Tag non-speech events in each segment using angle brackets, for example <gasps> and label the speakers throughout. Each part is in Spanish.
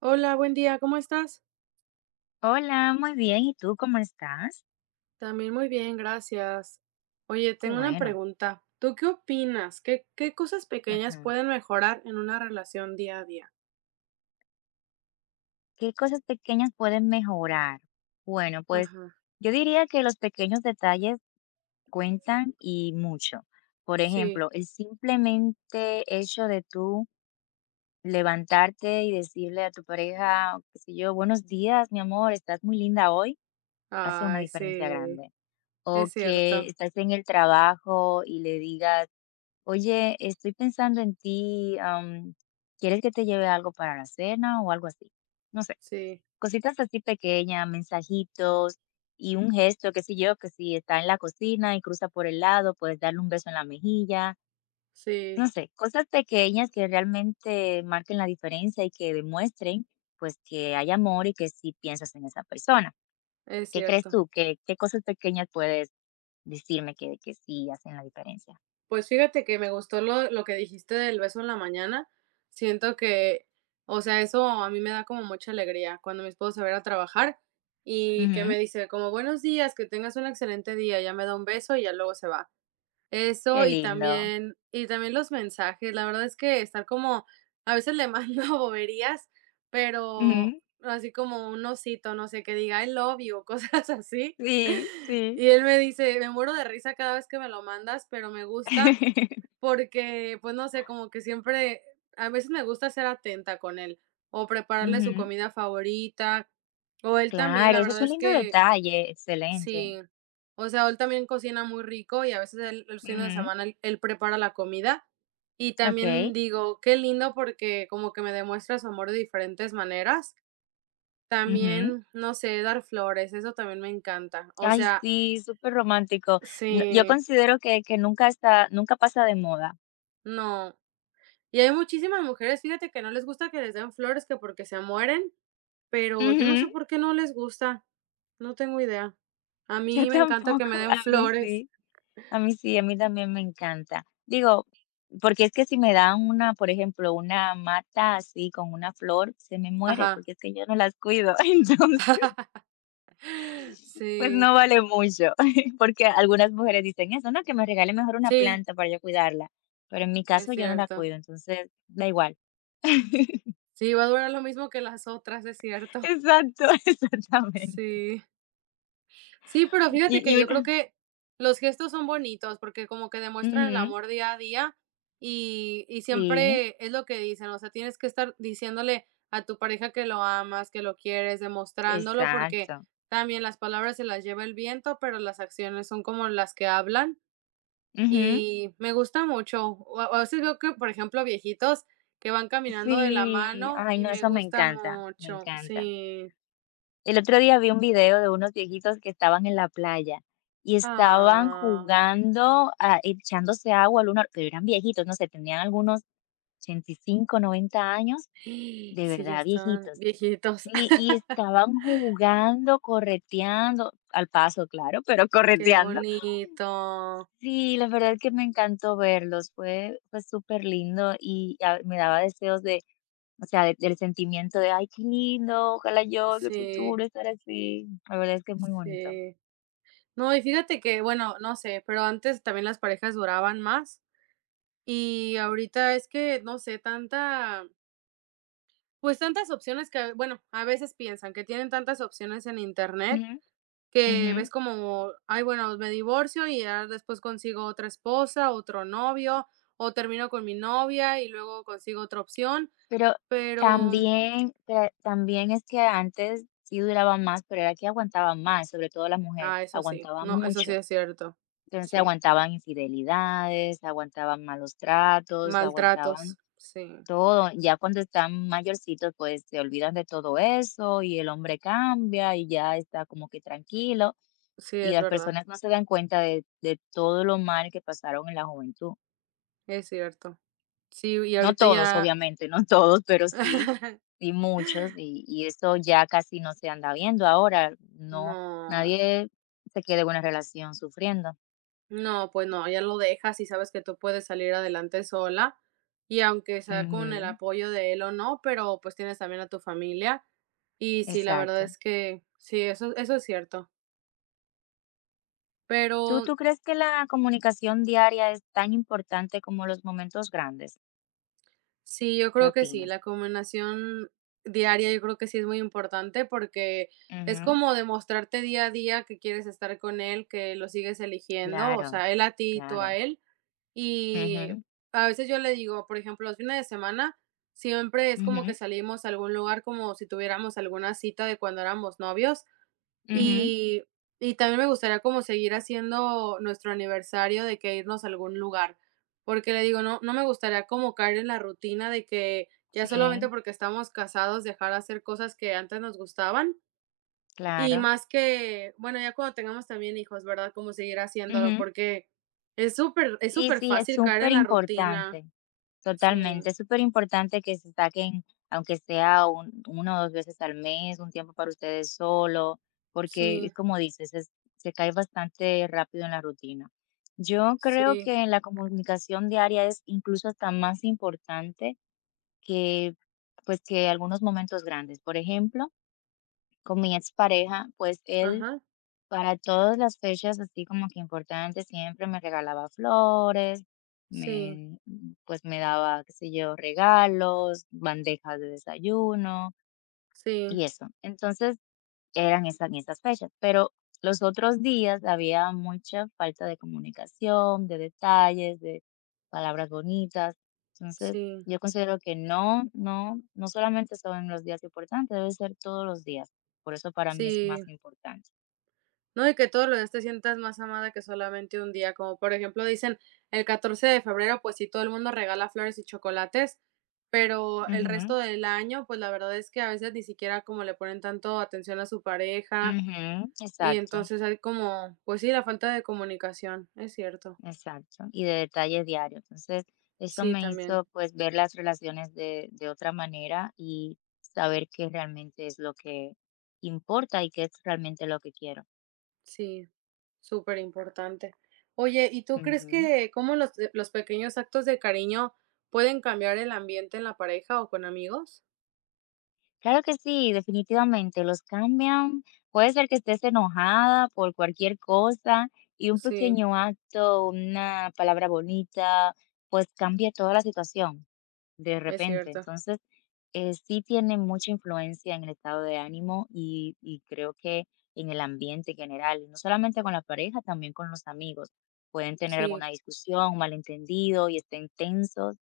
Speaker 1: Hola, buen día, ¿cómo estás?
Speaker 2: Hola, muy bien. ¿Y tú cómo estás?
Speaker 1: También muy bien, gracias. Oye,
Speaker 2: Qué
Speaker 1: tengo una
Speaker 2: bueno.
Speaker 1: pregunta. ¿Tú qué opinas? ¿Qué cosas pequeñas
Speaker 2: Ajá.
Speaker 1: pueden mejorar en una relación día a día?
Speaker 2: ¿Qué cosas pequeñas pueden mejorar? Bueno, pues
Speaker 1: Ajá,
Speaker 2: yo diría que los pequeños detalles cuentan y mucho. Por
Speaker 1: sí.
Speaker 2: ejemplo, el simplemente hecho de tú levantarte y decirle a tu pareja, qué sé yo, buenos días, mi amor, estás muy linda hoy, hace una
Speaker 1: Ay, sí,
Speaker 2: diferencia grande. O
Speaker 1: es
Speaker 2: que
Speaker 1: cierto.
Speaker 2: estás en el trabajo y le digas: oye, estoy pensando en ti, ¿quieres que te lleve algo para la cena o algo así? No sé,
Speaker 1: Sí,
Speaker 2: cositas así pequeñas, mensajitos y un gesto, qué sé yo, que si está en la cocina y cruza por el lado, puedes darle un beso en la mejilla,
Speaker 1: sí,
Speaker 2: no sé, cosas pequeñas que realmente marquen la diferencia y que demuestren, pues, que hay amor y que sí piensas en esa persona.
Speaker 1: es
Speaker 2: ¿Qué crees
Speaker 1: cierto.
Speaker 2: tú? ¿Qué cosas pequeñas puedes decirme que sí hacen la diferencia?
Speaker 1: Pues fíjate que me gustó lo que dijiste del beso en la mañana. Siento que, o sea, eso a mí me da como mucha alegría cuando mi esposo se va a ir a trabajar y que me
Speaker 2: Ujú,
Speaker 1: dice como: "Buenos días, que tengas un excelente día", ya me da un beso y ya luego se va. Eso
Speaker 2: qué
Speaker 1: y
Speaker 2: lindo.
Speaker 1: también y también los mensajes, la verdad es que estar como a veces le mando <laughs> boberías, pero
Speaker 2: Ujú.
Speaker 1: así como un osito, no sé, que diga: "I love you", cosas así.
Speaker 2: Sí,
Speaker 1: <laughs>
Speaker 2: sí.
Speaker 1: Y él me dice: "Me muero de risa cada vez que me lo mandas, pero me gusta
Speaker 2: <laughs>
Speaker 1: porque, pues no sé, como que siempre, a veces me gusta ser atenta con él o prepararle su
Speaker 2: Ujú.
Speaker 1: comida favorita o él también,
Speaker 2: Claro,
Speaker 1: la
Speaker 2: eso es
Speaker 1: verdad
Speaker 2: un
Speaker 1: es
Speaker 2: lindo
Speaker 1: que
Speaker 2: detalle, excelente.
Speaker 1: sí, o sea, él también cocina muy rico y a veces él, los fines de
Speaker 2: Ujú,
Speaker 1: semana él prepara la comida y también
Speaker 2: okey,
Speaker 1: digo, qué lindo porque como que me demuestra su amor de diferentes maneras.
Speaker 2: ujú.
Speaker 1: También, no sé, dar flores, eso también me encanta. O
Speaker 2: Ay,
Speaker 1: sea,
Speaker 2: sí, superromántico. No, yo
Speaker 1: sí,
Speaker 2: considero que nunca está, nunca pasa de moda.
Speaker 1: no. Y hay muchísimas mujeres, fíjate, que no les gusta que les den flores, que porque se mueren, pero yo no
Speaker 2: Ujú,
Speaker 1: sé por qué no les gusta. No tengo idea. A
Speaker 2: yo
Speaker 1: mí me encanta que me
Speaker 2: tampoco, <laughs>
Speaker 1: den
Speaker 2: a mí
Speaker 1: flores.
Speaker 2: sí, a mí sí, a mí también me encanta. Digo, porque es que si me dan una, por ejemplo, una mata así con una flor, se me muere,
Speaker 1: Ajá.
Speaker 2: porque es que yo no las cuido, <laughs> entonces
Speaker 1: <laughs>
Speaker 2: pues
Speaker 1: Sí,
Speaker 2: no vale mucho, <laughs> porque algunas mujeres dicen eso, ¿no? Que me regale mejor una
Speaker 1: sí,
Speaker 2: planta para yo cuidarla, pero en mi
Speaker 1: es
Speaker 2: caso yo no la
Speaker 1: cierto.
Speaker 2: cuido, entonces da igual. <laughs>
Speaker 1: Sí, va a durar lo mismo que las otras, es cierto.
Speaker 2: Exacto, <laughs> exactamente.
Speaker 1: Sí. Sí, pero
Speaker 2: Y
Speaker 1: fíjate que
Speaker 2: y
Speaker 1: yo creo
Speaker 2: una,
Speaker 1: que los gestos son bonitos porque como que demuestran el
Speaker 2: ujú,
Speaker 1: amor día a día y
Speaker 2: sí,
Speaker 1: siempre es lo que dicen, o sea, tienes que estar diciéndole a tu pareja que lo amas, que lo quieres, demostrándolo porque
Speaker 2: exacto.
Speaker 1: también las palabras se las lleva el viento, pero las acciones son como las que hablan
Speaker 2: Ujú,
Speaker 1: y me gusta mucho. A veces veo que, por ejemplo, viejitos que van caminando de la
Speaker 2: sí,
Speaker 1: mano
Speaker 2: ay,
Speaker 1: y
Speaker 2: no,
Speaker 1: me
Speaker 2: eso me
Speaker 1: gusta
Speaker 2: encanta, me
Speaker 1: mucho,
Speaker 2: encanta.
Speaker 1: sí.
Speaker 2: El otro día vi un video de unos viejitos que estaban en la playa y estaban
Speaker 1: Ah.
Speaker 2: jugando, ah, echándose agua al uno, pero eran viejitos, no sé, tenían algunos 85, 90 años,
Speaker 1: Sí,
Speaker 2: de
Speaker 1: ya
Speaker 2: verdad
Speaker 1: estaban
Speaker 2: viejitos.
Speaker 1: viejitos.
Speaker 2: Sí, y
Speaker 1: <laughs>
Speaker 2: estaban jugando, correteando, al paso, claro, pero <laughs>
Speaker 1: Qué
Speaker 2: correteando.
Speaker 1: bonito.
Speaker 2: Sí, la verdad es que me encantó verlos, fue súper lindo y, ah, me daba deseos de, o sea, del sentimiento de: "Ay, qué lindo, ojalá yo en el
Speaker 1: Sí,
Speaker 2: futuro estar así". La verdad es que es muy bonito.
Speaker 1: sí. No, y fíjate que, bueno, no sé, pero antes también las parejas duraban más, y ahorita es que, no sé, tanta, pues, tantas opciones que, bueno, a veces piensan que tienen tantas opciones en Internet,
Speaker 2: Ujú, ujú.
Speaker 1: que ves como, ay, bueno, me divorcio y ya después consigo otra esposa, otro novio, o termino con mi novia y luego consigo otra opción,
Speaker 2: Pero
Speaker 1: pero
Speaker 2: también, también es que antes sí duraba más, pero era que aguantaba más, sobre todo la mujer,
Speaker 1: Ah, eso sí.
Speaker 2: aguantaba
Speaker 1: No, eso sí
Speaker 2: mucho.
Speaker 1: es cierto.
Speaker 2: Entonces
Speaker 1: Sí.
Speaker 2: aguantaban infidelidades, aguantaban malos tratos,
Speaker 1: Maltratos.
Speaker 2: aguantaban
Speaker 1: Sí.
Speaker 2: todo. Ya cuando están mayorcitos, pues se olvidan de todo eso y el hombre cambia y ya está como que tranquilo,
Speaker 1: Sí,
Speaker 2: y
Speaker 1: es
Speaker 2: las
Speaker 1: verdad.
Speaker 2: personas no se dan cuenta de todo lo mal que pasaron en la juventud.
Speaker 1: Es cierto. Sí, y
Speaker 2: No
Speaker 1: ahorita
Speaker 2: todos,
Speaker 1: ya
Speaker 2: obviamente, no <laughs> todos, pero sí,
Speaker 1: <laughs>
Speaker 2: sí muchos, y eso ya casi no se anda viendo ahora. No,
Speaker 1: No.
Speaker 2: nadie se queda en una relación sufriendo.
Speaker 1: No, pues no, ya lo dejas y sabes que tú puedes salir adelante sola, y aunque sea con el
Speaker 2: Ujú,
Speaker 1: apoyo de él o no, pero, pues, tienes también a tu familia. Y sí, la verdad
Speaker 2: exacto.
Speaker 1: es que sí, eso es cierto.
Speaker 2: ¿Tú,
Speaker 1: Pero
Speaker 2: tú crees que la comunicación diaria es tan importante como los momentos grandes?
Speaker 1: Sí, yo
Speaker 2: ¿Qué
Speaker 1: creo que sí,
Speaker 2: opinas?
Speaker 1: la combinación diaria yo creo que sí es muy importante porque es
Speaker 2: Ujú,
Speaker 1: como demostrarte día a día que quieres estar con él, que lo sigues eligiendo, o
Speaker 2: claro,
Speaker 1: sea, él a ti y tú a
Speaker 2: claro.
Speaker 1: él. Y
Speaker 2: Ujú,
Speaker 1: a veces yo le digo, por ejemplo, los fines de semana siempre es como que
Speaker 2: ujú,
Speaker 1: salimos a algún lugar como si tuviéramos alguna cita de cuando éramos novios
Speaker 2: ujú,
Speaker 1: y y también me gustaría como seguir haciendo nuestro aniversario de que irnos a algún lugar, porque le digo, no me gustaría como caer en la rutina de que ya solamente
Speaker 2: sí,
Speaker 1: porque estamos casados dejar de hacer cosas que antes nos gustaban y
Speaker 2: claro.
Speaker 1: más que, bueno, ya cuando tengamos también hijos, ¿verdad? Como seguir haciéndolo, porque es súper es
Speaker 2: Sí,
Speaker 1: súper
Speaker 2: sí, es
Speaker 1: fácil caer en
Speaker 2: súper
Speaker 1: la rutina.
Speaker 2: importante.
Speaker 1: Sí,
Speaker 2: Totalmente, es súper importante que se saquen, aunque sea uno o dos veces al mes, un tiempo para ustedes solo, porque
Speaker 1: sí,
Speaker 2: es como dices, se cae bastante rápido en la rutina. Yo creo
Speaker 1: sí,
Speaker 2: que la comunicación diaria es incluso hasta más importante que, pues, que algunos momentos grandes. Por ejemplo, con mi expareja, pues él
Speaker 1: ajá,
Speaker 2: para todas las fechas así como que importantes, siempre me regalaba flores,
Speaker 1: sí,
Speaker 2: me, pues me daba, qué sé yo, regalos, bandejas de desayuno
Speaker 1: sí,
Speaker 2: y eso. Entonces eran esas, en esas fechas, pero los otros días había mucha falta de comunicación, de detalles, de palabras bonitas. Entonces
Speaker 1: sí,
Speaker 2: yo considero que no, no solamente son los días importantes, debe ser todos los días. Por eso para mí es
Speaker 1: sí.
Speaker 2: más importante.
Speaker 1: No, y que todos los días te sientas más amada que solamente un día, como por ejemplo dicen, el 14 de febrero, pues sí, todo el mundo regala flores y chocolates, pero el
Speaker 2: Ujú.
Speaker 1: resto del año, pues la verdad es que a veces ni siquiera como le ponen tanto atención a su pareja
Speaker 2: Ujú,
Speaker 1: y
Speaker 2: exacto,
Speaker 1: entonces hay como, pues sí, la falta de comunicación, es cierto.
Speaker 2: exacto, y de detalles diarios. Entonces, eso
Speaker 1: Sí,
Speaker 2: me
Speaker 1: también,
Speaker 2: hizo, pues, ver las relaciones de otra manera y saber qué realmente es lo que importa y qué es realmente lo que quiero.
Speaker 1: sí, súper importante. Oye, ¿y tú crees
Speaker 2: Ujú.
Speaker 1: que cómo los pequeños actos de cariño pueden cambiar el ambiente en la pareja o con amigos?
Speaker 2: Claro que sí, definitivamente los cambian. Puede ser que estés enojada por cualquier cosa y un
Speaker 1: Sí,
Speaker 2: pequeño acto, una palabra bonita, pues cambia toda la situación de
Speaker 1: es
Speaker 2: repente.
Speaker 1: cierto.
Speaker 2: Entonces, sí tiene mucha influencia en el estado de ánimo y creo que en el ambiente en general, no solamente con la pareja, también con los amigos. Pueden tener
Speaker 1: Sí,
Speaker 2: alguna discusión, un malentendido y estén tensos,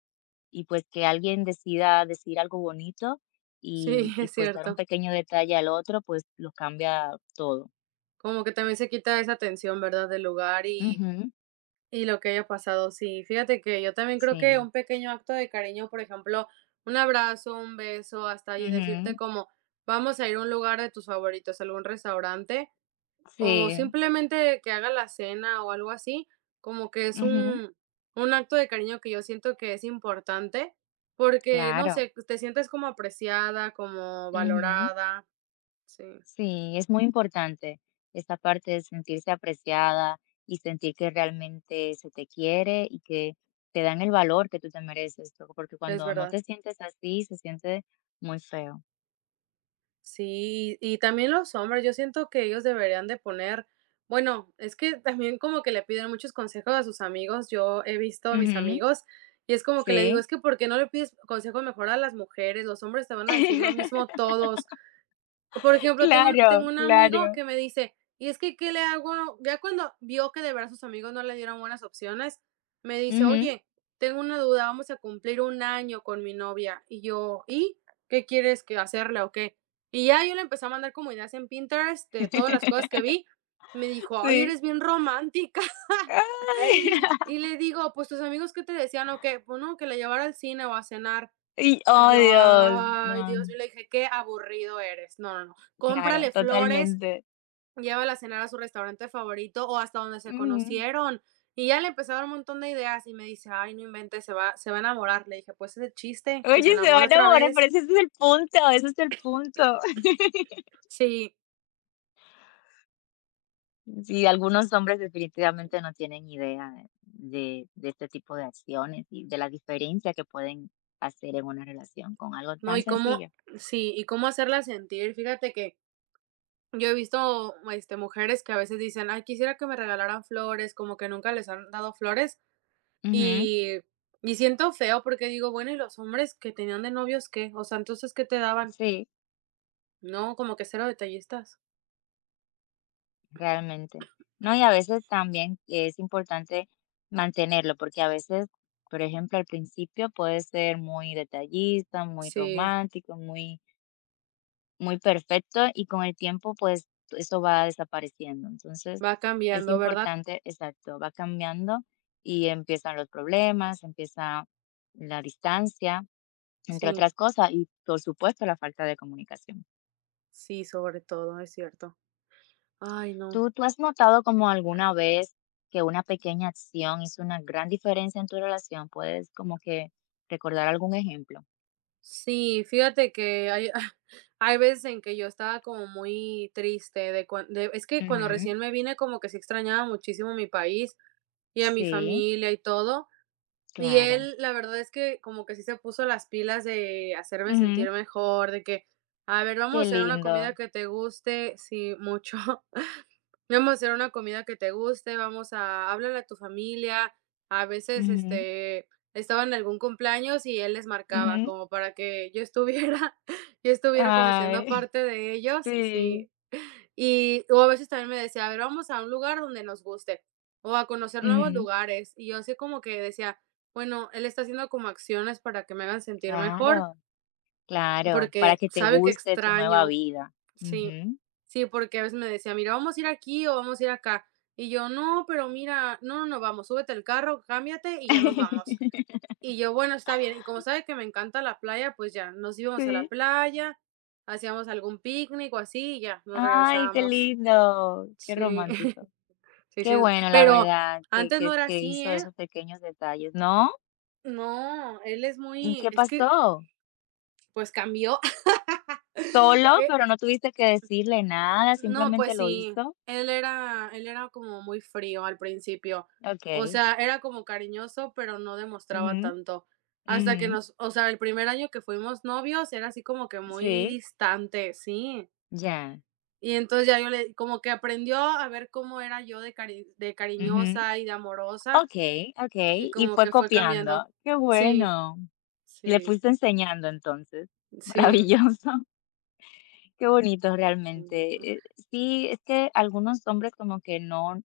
Speaker 2: y pues que alguien decida decir algo bonito
Speaker 1: sí, <laughs>
Speaker 2: y
Speaker 1: es
Speaker 2: pues dar un
Speaker 1: cierto.
Speaker 2: pequeño detalle al otro, pues lo cambia todo.
Speaker 1: Como que también se quita esa tensión, ¿verdad? Del lugar
Speaker 2: Ujú,
Speaker 1: y lo que haya pasado. Sí, fíjate que yo también creo que
Speaker 2: sí.
Speaker 1: un pequeño acto de cariño, por ejemplo, un abrazo, un beso, hasta ahí
Speaker 2: Ujú,
Speaker 1: decirte como vamos a ir a un lugar de tus favoritos, algún restaurante, o
Speaker 2: sí.
Speaker 1: simplemente que haga la cena o algo así, como que es
Speaker 2: Ujú,
Speaker 1: un acto de cariño que yo siento que es importante, porque, no
Speaker 2: claro.
Speaker 1: sé, te sientes como apreciada, como
Speaker 2: Ujú,
Speaker 1: valorada. Sí,
Speaker 2: sí, es muy importante esta parte de sentirse apreciada y sentir que realmente se te quiere y que te dan el valor que tú te mereces, porque
Speaker 1: es
Speaker 2: cuando no
Speaker 1: verdad.
Speaker 2: te sientes así, se siente muy feo.
Speaker 1: Sí, y también los hombres, yo siento que ellos deberían de poner, bueno, es que también como que le piden muchos consejos a sus amigos, yo he visto a mis
Speaker 2: Ujú,
Speaker 1: amigos y es como que le digo,
Speaker 2: sí.
Speaker 1: es que ¿por qué no le pides consejo mejor a las mujeres? Los hombres te van a decir lo mismo
Speaker 2: <laughs>
Speaker 1: todos, por ejemplo, tengo un
Speaker 2: Claro,
Speaker 1: tengo un amigo
Speaker 2: claro.
Speaker 1: que me dice: "Y es que, ¿qué le hago?". Ya cuando vio que de verdad sus amigos no le dieron buenas opciones, me dice:
Speaker 2: Ujú.
Speaker 1: "Oye, tengo una duda, vamos a cumplir un año con mi novia". Y yo: "¿Y qué quieres que hacerle o qué?". Y ya yo le empecé a mandar como ideas en Pinterest de todas las cosas que
Speaker 2: <laughs>
Speaker 1: vi. Me dijo: "Ay,
Speaker 2: Sí.
Speaker 1: eres bien romántica". <laughs>
Speaker 2: Ay. <laughs>
Speaker 1: <laughs> Y le digo: "Pues, ¿tus amigos qué te decían o qué?". "Pues no, que la llevara al cine o a cenar".
Speaker 2: Y
Speaker 1: Y
Speaker 2: oh,
Speaker 1: yo,
Speaker 2: Dios.
Speaker 1: ay,
Speaker 2: No,
Speaker 1: Dios mío, le dije, qué aburrido eres. No, no, no.
Speaker 2: claro,
Speaker 1: Cómprale flores,
Speaker 2: totalmente.
Speaker 1: llévala a cenar a su restaurante favorito o hasta donde se
Speaker 2: Ujú.
Speaker 1: conocieron. Y ya le empecé a dar un montón de ideas y me dice, ay, no inventes, se va a enamorar. Le dije, pues ese chiste, que se
Speaker 2: Oye, se van
Speaker 1: enamore
Speaker 2: a
Speaker 1: otra
Speaker 2: enamorar, pero
Speaker 1: vez.
Speaker 2: ese es el punto, ese es el punto. <laughs>
Speaker 1: Sí,
Speaker 2: Sí, algunos hombres definitivamente no tienen idea de este tipo de acciones y de la diferencia que pueden hacer en una relación con algo
Speaker 1: no,
Speaker 2: tan
Speaker 1: y cómo,
Speaker 2: sencillo.
Speaker 1: sí, y cómo hacerla sentir. Fíjate que yo he visto, este, mujeres que a veces dicen, ay, quisiera que me regalaran flores, como que nunca les han dado flores.
Speaker 2: Ujú.
Speaker 1: Y, y siento feo porque digo, bueno, ¿y los hombres que tenían de novios qué? O sea, entonces, ¿qué te daban?
Speaker 2: Sí.
Speaker 1: No, como que cero detallistas.
Speaker 2: Realmente. No, y a veces también es importante mantenerlo, porque a veces, por ejemplo, al principio puede ser muy detallista, muy
Speaker 1: Sí,
Speaker 2: romántico, muy, muy perfecto, y con el tiempo, pues, eso va desapareciendo. Entonces,
Speaker 1: va
Speaker 2: es
Speaker 1: cambiando, ¿verdad?
Speaker 2: importante, exacto, va cambiando y empiezan los problemas, empieza la distancia, entre
Speaker 1: Sí,
Speaker 2: otras cosas, y por supuesto la falta de comunicación.
Speaker 1: sí, sobre todo, es cierto. Ay, no.
Speaker 2: ¿Tú has notado como alguna vez que una pequeña acción hizo una gran diferencia en tu relación? ¿Puedes como que recordar algún ejemplo?
Speaker 1: Sí, fíjate que hay, <laughs> hay veces en que yo estaba como muy triste de, es que cuando
Speaker 2: Ujú,
Speaker 1: recién me vine como que sí extrañaba muchísimo mi país y a mi
Speaker 2: sí,
Speaker 1: familia y todo. Y
Speaker 2: claro.
Speaker 1: él, la verdad es que como que sí se puso las pilas de hacerme
Speaker 2: Ujú,
Speaker 1: sentir mejor, de que, a ver, vamos a
Speaker 2: qué
Speaker 1: hacer una comida
Speaker 2: lindo.
Speaker 1: que te guste, sí, mucho. <laughs> Vamos a hacer una comida que te guste, vamos a háblale a tu familia. A veces,
Speaker 2: Ujú,
Speaker 1: este, estaba en algún cumpleaños y él les marcaba
Speaker 2: ujú,
Speaker 1: como para que yo estuviera, <laughs> yo estuviera como siendo
Speaker 2: ay,
Speaker 1: parte de
Speaker 2: <laughs>
Speaker 1: ellos,
Speaker 2: sí.
Speaker 1: sí. Y o a veces también me decía, a ver, vamos a un lugar donde nos guste o a conocer nuevos
Speaker 2: Ujú,
Speaker 1: lugares. Y yo así como que decía, bueno, él está haciendo como acciones para que me hagan sentir mejor,
Speaker 2: claro, claro, para
Speaker 1: porque
Speaker 2: que te
Speaker 1: sabe que
Speaker 2: guste tu nueva
Speaker 1: extraño.
Speaker 2: vida.
Speaker 1: Sí,
Speaker 2: Ujú.
Speaker 1: sí, porque a veces me decía, mira, vamos a ir aquí o vamos a ir acá. Y yo, no, pero mira, no, no, no, vamos, súbete al carro, cámbiate y ya nos vamos.
Speaker 2: <laughs>
Speaker 1: Y yo, bueno, está bien. Y como sabe que me encanta la playa, pues ya nos íbamos a la
Speaker 2: Sí.
Speaker 1: playa, hacíamos algún picnic o así, y ya nos
Speaker 2: Ay, qué
Speaker 1: regresábamos.
Speaker 2: lindo, qué
Speaker 1: Sí.
Speaker 2: romántico.
Speaker 1: <laughs> Sí, sí
Speaker 2: Qué
Speaker 1: es
Speaker 2: bueno, la
Speaker 1: pero
Speaker 2: verdad, que
Speaker 1: antes no
Speaker 2: que
Speaker 1: era
Speaker 2: que
Speaker 1: así,
Speaker 2: hizo
Speaker 1: ¿eh?
Speaker 2: esos pequeños detalles, ¿no?
Speaker 1: No, él
Speaker 2: ¿Y qué
Speaker 1: es que,
Speaker 2: pasó?
Speaker 1: pues, cambió. <laughs>
Speaker 2: ¿Solo,
Speaker 1: Eh,
Speaker 2: pero no tuviste que decirle nada,
Speaker 1: no,
Speaker 2: simplemente
Speaker 1: pues
Speaker 2: lo
Speaker 1: sí,
Speaker 2: hizo?
Speaker 1: él era como muy frío al principio. O
Speaker 2: Okey.
Speaker 1: sea, era como cariñoso, pero no demostraba
Speaker 2: Ujú,
Speaker 1: tanto. Hasta que
Speaker 2: ujú,
Speaker 1: nos O sea, el primer año que fuimos novios era así como que muy
Speaker 2: sí,
Speaker 1: distante, sí.
Speaker 2: ya,
Speaker 1: Y entonces ya yo le como que aprendió a ver cómo era yo de cari de
Speaker 2: ujú.
Speaker 1: cariñosa y de amorosa,
Speaker 2: Okey,
Speaker 1: y
Speaker 2: okey, y
Speaker 1: como
Speaker 2: fue
Speaker 1: que fue
Speaker 2: copiando.
Speaker 1: cambiando.
Speaker 2: Qué
Speaker 1: Sí.
Speaker 2: bueno. Le
Speaker 1: Sí,
Speaker 2: fuiste enseñando entonces.
Speaker 1: sí,
Speaker 2: Maravilloso. <laughs> Qué bonito
Speaker 1: mm,
Speaker 2: realmente. Sí, es que algunos hombres como que no.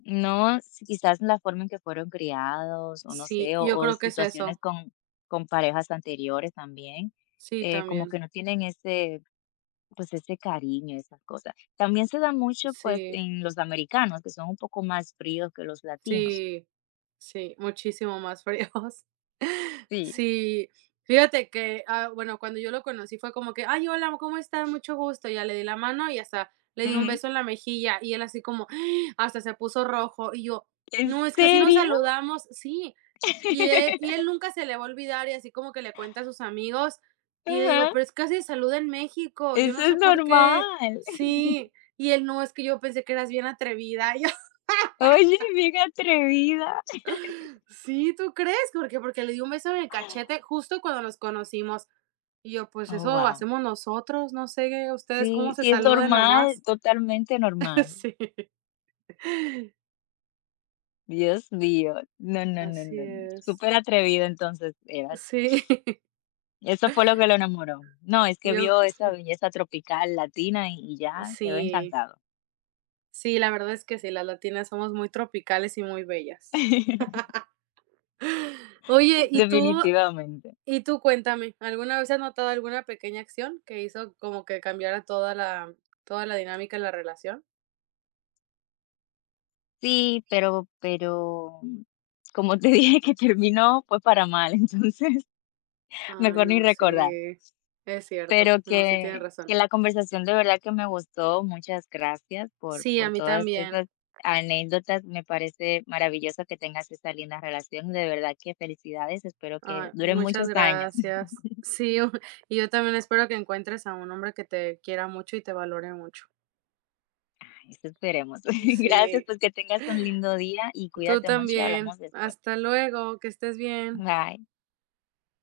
Speaker 2: No, si quizás la forma en que fueron criados, o no
Speaker 1: sí,
Speaker 2: sé,
Speaker 1: yo
Speaker 2: o
Speaker 1: creo que es
Speaker 2: situaciones
Speaker 1: eso.
Speaker 2: con parejas anteriores también,
Speaker 1: Sí,
Speaker 2: como
Speaker 1: también.
Speaker 2: que no tienen ese, pues ese cariño, esas cosas. También se da mucho, pues,
Speaker 1: Sí,
Speaker 2: en los americanos, que son un poco más fríos que los latinos.
Speaker 1: sí, sí, muchísimo más fríos.
Speaker 2: Sí.
Speaker 1: Sí, fíjate que, ah, bueno, cuando yo lo conocí fue como que: "Ay, hola, ¿cómo estás? Mucho gusto". Ya le di la mano y hasta le di un
Speaker 2: Ujú.
Speaker 1: beso en la mejilla, y él así como <gasps> hasta se puso rojo, y yo:
Speaker 2: ¿En
Speaker 1: "No, es que así nos
Speaker 2: serio?
Speaker 1: saludamos". Sí, él
Speaker 2: <laughs>
Speaker 1: nunca se le va a olvidar, y así como que le cuenta a sus amigos, y le digo:
Speaker 2: Ajá,
Speaker 1: "Pero es que así se saluda en México, yo
Speaker 2: eso
Speaker 1: no
Speaker 2: es
Speaker 1: sé por qué".
Speaker 2: normal.
Speaker 1: Sí,
Speaker 2: <laughs>
Speaker 1: y él: "No, es que yo pensé que eras bien atrevida". <laughs> Y yo:
Speaker 2: Oye, bien atrevida.
Speaker 1: "Sí, ¿tú crees? ¿Por qué?". Porque le di un beso en el cachete justo cuando nos conocimos, y yo, pues
Speaker 2: Oh,
Speaker 1: eso lo
Speaker 2: wow.
Speaker 1: hacemos nosotros, no sé qué, ustedes cómo
Speaker 2: Sí,
Speaker 1: se
Speaker 2: sí es
Speaker 1: saluden
Speaker 2: normal,
Speaker 1: nomás.
Speaker 2: totalmente
Speaker 1: <laughs>
Speaker 2: normal.
Speaker 1: Sí,
Speaker 2: Dios mío, no, no, no,
Speaker 1: así
Speaker 2: no, no,
Speaker 1: es.
Speaker 2: súper atrevido entonces eras.
Speaker 1: Sí, <laughs>
Speaker 2: Eso fue lo que lo enamoró. No, es que
Speaker 1: yo
Speaker 2: vio esa belleza tropical latina y ya quedó
Speaker 1: sí,
Speaker 2: encantado.
Speaker 1: sí, la verdad es que sí, las latinas somos muy tropicales y muy bellas.
Speaker 2: <laughs>
Speaker 1: Oye, y tú,
Speaker 2: Definitivamente.
Speaker 1: y tú cuéntame, ¿alguna vez has notado alguna pequeña acción que hizo como que cambiara toda la dinámica de la relación?
Speaker 2: Sí, pero como te <laughs> dije que terminó, pues para mal, <laughs> entonces
Speaker 1: Ay,
Speaker 2: mejor ni
Speaker 1: no, sí,
Speaker 2: recordar.
Speaker 1: es cierto,
Speaker 2: Pero
Speaker 1: no, sí tienes
Speaker 2: que
Speaker 1: razón.
Speaker 2: la conversación de verdad que me gustó. Muchas gracias
Speaker 1: Sí, a
Speaker 2: por
Speaker 1: mí
Speaker 2: todas
Speaker 1: también.
Speaker 2: esas anécdotas. Me parece maravilloso que tengas esa linda relación. De verdad que felicidades. Espero que
Speaker 1: Ay,
Speaker 2: dure
Speaker 1: muchas
Speaker 2: muchos años. <laughs>
Speaker 1: gracias. Sí, <laughs> y yo también espero que encuentres a un hombre que te quiera mucho y te valore mucho.
Speaker 2: Eso esperemos. <laughs> Gracias,
Speaker 1: Sí.
Speaker 2: pues que tengas un lindo día y
Speaker 1: Tú
Speaker 2: cuídate mucho y
Speaker 1: también.
Speaker 2: hablamos después.
Speaker 1: Hasta luego, que estés bien.
Speaker 2: Bye.